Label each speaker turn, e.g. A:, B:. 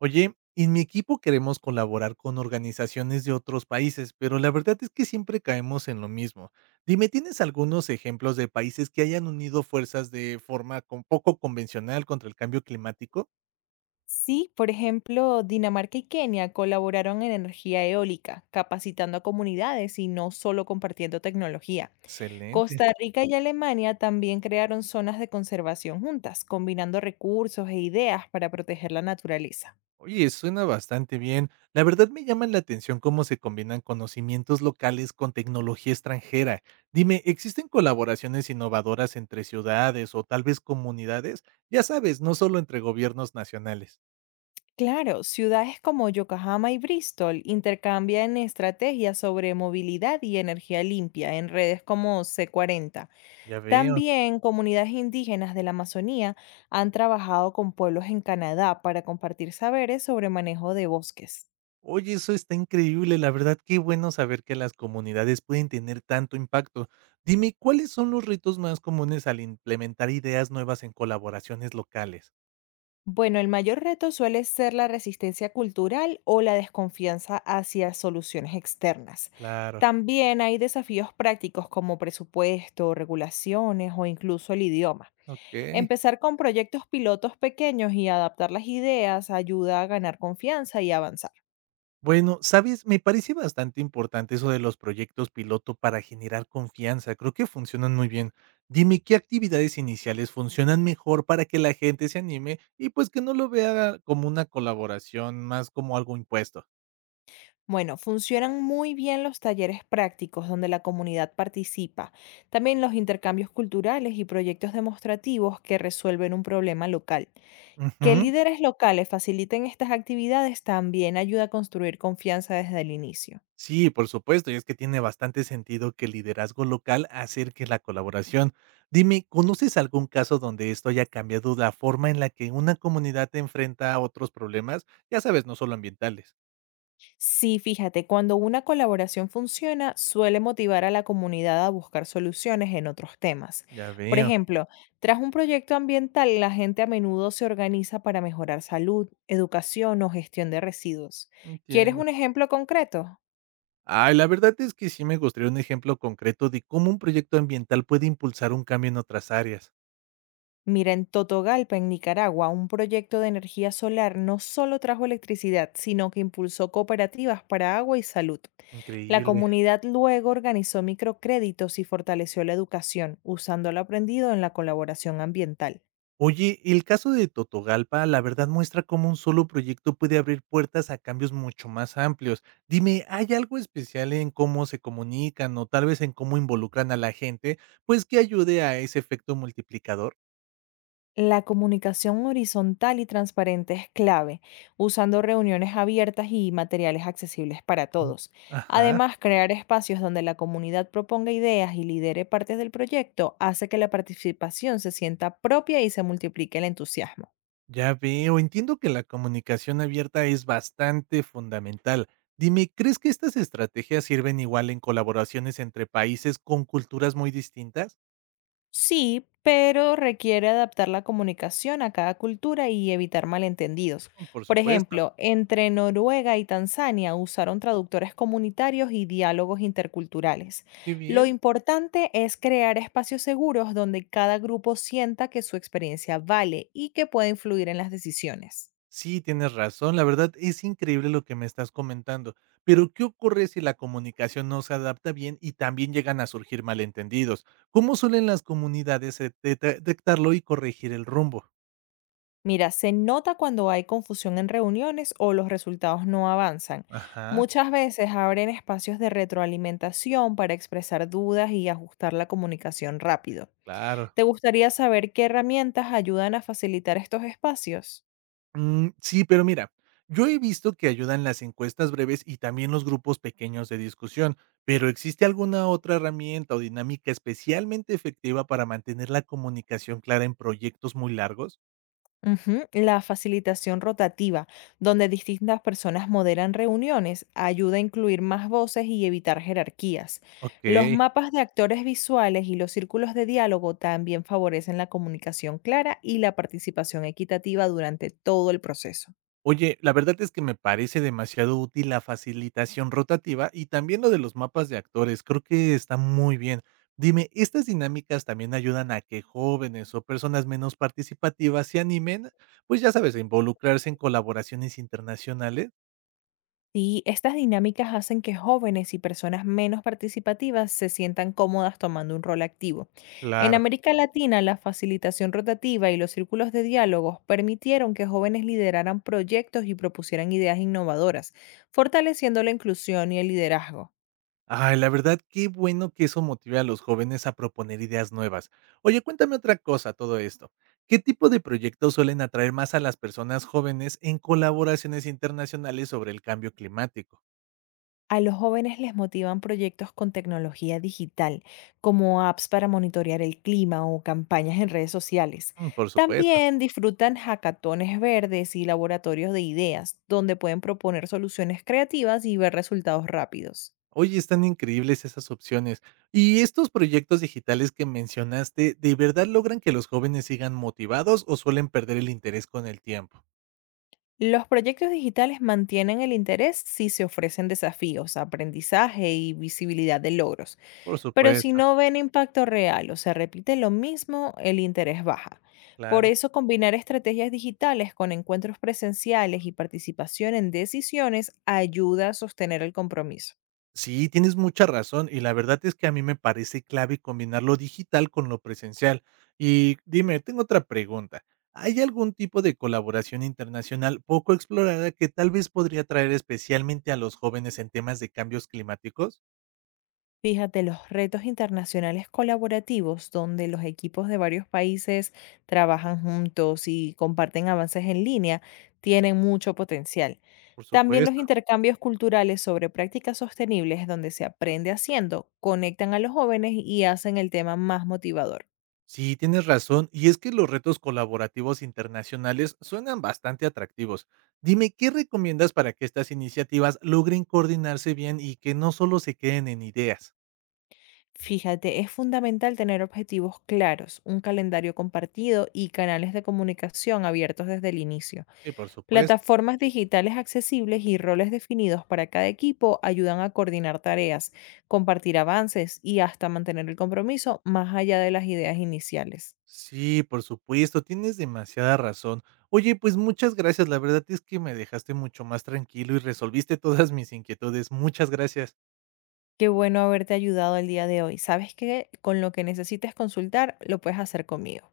A: Oye, en mi equipo queremos colaborar con organizaciones de otros países, pero la verdad es que siempre caemos en lo mismo. Dime, ¿tienes algunos ejemplos de países que hayan unido fuerzas de forma con poco convencional contra el cambio climático?
B: Sí, por ejemplo, Dinamarca y Kenia colaboraron en energía eólica, capacitando a comunidades y no solo compartiendo tecnología.
A: Excelente.
B: Costa Rica y Alemania también crearon zonas de conservación juntas, combinando recursos e ideas para proteger la naturaleza.
A: Oye, suena bastante bien. La verdad me llama la atención cómo se combinan conocimientos locales con tecnología extranjera. Dime, ¿existen colaboraciones innovadoras entre ciudades o tal vez comunidades? Ya sabes, no solo entre gobiernos nacionales.
B: Claro, ciudades como Yokohama y Bristol intercambian estrategias sobre movilidad y energía limpia en redes como C40.
A: Ya veo.
B: También comunidades indígenas de la Amazonía han trabajado con pueblos en Canadá para compartir saberes sobre manejo de bosques.
A: Oye, eso está increíble, la verdad, qué bueno saber que las comunidades pueden tener tanto impacto. Dime, ¿cuáles son los retos más comunes al implementar ideas nuevas en colaboraciones locales?
B: Bueno, el mayor reto suele ser la resistencia cultural o la desconfianza hacia soluciones externas.
A: Claro,
B: También hay desafíos prácticos como presupuesto, regulaciones o incluso el idioma.
A: ok.
B: Empezar con proyectos pilotos pequeños y adaptar las ideas ayuda a ganar confianza y avanzar.
A: Bueno, sabes, me parece bastante importante eso de los proyectos piloto para generar confianza. Creo que funcionan muy bien. Dime, ¿qué actividades iniciales funcionan mejor para que la gente se anime y pues que no lo vea como una colaboración, más como algo impuesto?
B: Bueno, funcionan muy bien los talleres prácticos donde la comunidad participa, también los intercambios culturales y proyectos demostrativos que resuelven un problema local. Que
A: Ujú.
B: líderes locales faciliten estas actividades también ayuda a construir confianza desde el inicio.
A: Sí, por supuesto, y es que tiene bastante sentido que el liderazgo local acerque la colaboración. Dime, ¿conoces algún caso donde esto haya cambiado la forma en la que una comunidad enfrenta a otros problemas? Ya sabes, no solo ambientales.
B: Sí, fíjate, cuando una colaboración funciona, suele motivar a la comunidad a buscar soluciones en otros temas.
A: Ya
B: Por
A: veo,
B: ejemplo, tras un proyecto ambiental, la gente a menudo se organiza para mejorar salud, educación o gestión de residuos. ¿Quieres
A: entiendo.
B: un ejemplo concreto?
A: Ay, la verdad es que sí me gustaría un ejemplo concreto de cómo un proyecto ambiental puede impulsar un cambio en otras áreas.
B: Mira, en Totogalpa, en Nicaragua, un proyecto de energía solar no solo trajo electricidad, sino que impulsó cooperativas para agua y salud. La
A: Increíble.
B: comunidad luego organizó microcréditos y fortaleció la educación, usando lo aprendido en la colaboración ambiental.
A: Oye, el caso de Totogalpa, la verdad muestra cómo un solo proyecto puede abrir puertas a cambios mucho más amplios. Dime, ¿hay algo especial en cómo se comunican o tal vez en cómo involucran a la gente, pues que ayude a ese efecto multiplicador?
B: La comunicación horizontal y transparente es clave, usando reuniones abiertas y materiales accesibles para
A: Mm,
B: todos.
A: ajá,
B: Además, crear espacios donde la comunidad proponga ideas y lidere partes del proyecto hace que la participación se sienta propia y se multiplique el entusiasmo.
A: ya veo, entiendo que la comunicación abierta es bastante fundamental. Dime, ¿crees que estas estrategias sirven igual en colaboraciones entre países con culturas muy distintas?
B: Sí, pero requiere adaptar la comunicación a cada cultura y evitar malentendidos.
A: Por
B: Por
A: supuesto,
B: ejemplo, entre Noruega y Tanzania usaron traductores comunitarios y diálogos interculturales.
A: qué
B: Lo
A: bien.
B: importante es crear espacios seguros donde cada grupo sienta que su experiencia vale y que puede influir en las decisiones.
A: Sí, tienes razón. La verdad es increíble lo que me estás comentando. Pero, ¿qué ocurre si la comunicación no se adapta bien y también llegan a surgir malentendidos? ¿Cómo suelen las comunidades detectarlo y corregir el rumbo?
B: Mira, se nota cuando hay confusión en reuniones o los resultados no avanzan.
A: Ajá,
B: Muchas veces abren espacios de retroalimentación para expresar dudas y ajustar la comunicación rápido.
A: claro.
B: ¿Te gustaría saber qué herramientas ayudan a facilitar estos espacios?
A: Sí, pero mira, yo he visto que ayudan las encuestas breves y también los grupos pequeños de discusión, pero ¿existe alguna otra herramienta o dinámica especialmente efectiva para mantener la comunicación clara en proyectos muy largos?
B: Ujú, la facilitación rotativa, donde distintas personas moderan reuniones, ayuda a incluir más voces y evitar jerarquías. Los
A: Ok.
B: mapas de actores visuales y los círculos de diálogo también favorecen la comunicación clara y la participación equitativa durante todo el proceso.
A: Oye, la verdad es que me parece demasiado útil la facilitación rotativa y también lo de los mapas de actores, creo que está muy bien. Dime, ¿estas dinámicas también ayudan a que jóvenes o personas menos participativas se animen? Pues ya sabes, a involucrarse en colaboraciones internacionales.
B: Sí, estas dinámicas hacen que jóvenes y personas menos participativas se sientan cómodas tomando un rol activo. En
A: Claro.
B: América Latina, la facilitación rotativa y los círculos de diálogos permitieron que jóvenes lideraran proyectos y propusieran ideas innovadoras, fortaleciendo la inclusión y el liderazgo.
A: Ay, la verdad, qué bueno que eso motive a los jóvenes a proponer ideas nuevas. Oye, cuéntame otra cosa, todo esto. ¿Qué tipo de proyectos suelen atraer más a las personas jóvenes en colaboraciones internacionales sobre el cambio climático?
B: A los jóvenes les motivan proyectos con tecnología digital, como apps para monitorear el clima o campañas en redes sociales.
A: Por supuesto.
B: También disfrutan hackatones verdes y laboratorios de ideas, donde pueden proponer soluciones creativas y ver resultados rápidos.
A: Oye, están increíbles esas opciones. ¿Y estos proyectos digitales que mencionaste, de verdad logran que los jóvenes sigan motivados o suelen perder el interés con el tiempo?
B: Los proyectos digitales mantienen el interés si se ofrecen desafíos, aprendizaje y visibilidad de logros.
A: Por
B: Pero si
A: supuesto,
B: no ven impacto real o se repite lo mismo, el interés baja. Por
A: claro.
B: eso combinar estrategias digitales con encuentros presenciales y participación en decisiones ayuda a sostener el compromiso.
A: Sí, tienes mucha razón y la verdad es que a mí me parece clave combinar lo digital con lo presencial. Y dime, tengo otra pregunta. ¿Hay algún tipo de colaboración internacional poco explorada que tal vez podría atraer especialmente a los jóvenes en temas de cambios climáticos?
B: Fíjate, los retos internacionales colaborativos, donde los equipos de varios países trabajan juntos y comparten avances en línea, tienen mucho potencial.
A: Por
B: También los
A: supuesto.
B: intercambios culturales sobre prácticas sostenibles, donde se aprende haciendo, conectan a los jóvenes y hacen el tema más motivador.
A: Sí, tienes razón. Y es que los retos colaborativos internacionales suenan bastante atractivos. Dime, ¿qué recomiendas para que estas iniciativas logren coordinarse bien y que no solo se queden en ideas?
B: Fíjate, es fundamental tener objetivos claros, un calendario compartido y canales de comunicación abiertos desde el inicio.
A: Sí, por supuesto.
B: Plataformas digitales accesibles y roles definidos para cada equipo ayudan a coordinar tareas, compartir avances y hasta mantener el compromiso más allá de las ideas iniciales.
A: Sí, por supuesto, tienes demasiada razón. Oye, pues muchas gracias, la verdad es que me dejaste mucho más tranquilo y resolviste todas mis inquietudes. Muchas gracias.
B: Qué bueno haberte ayudado el día de hoy. Sabes que con lo que necesites consultar, lo puedes hacer conmigo.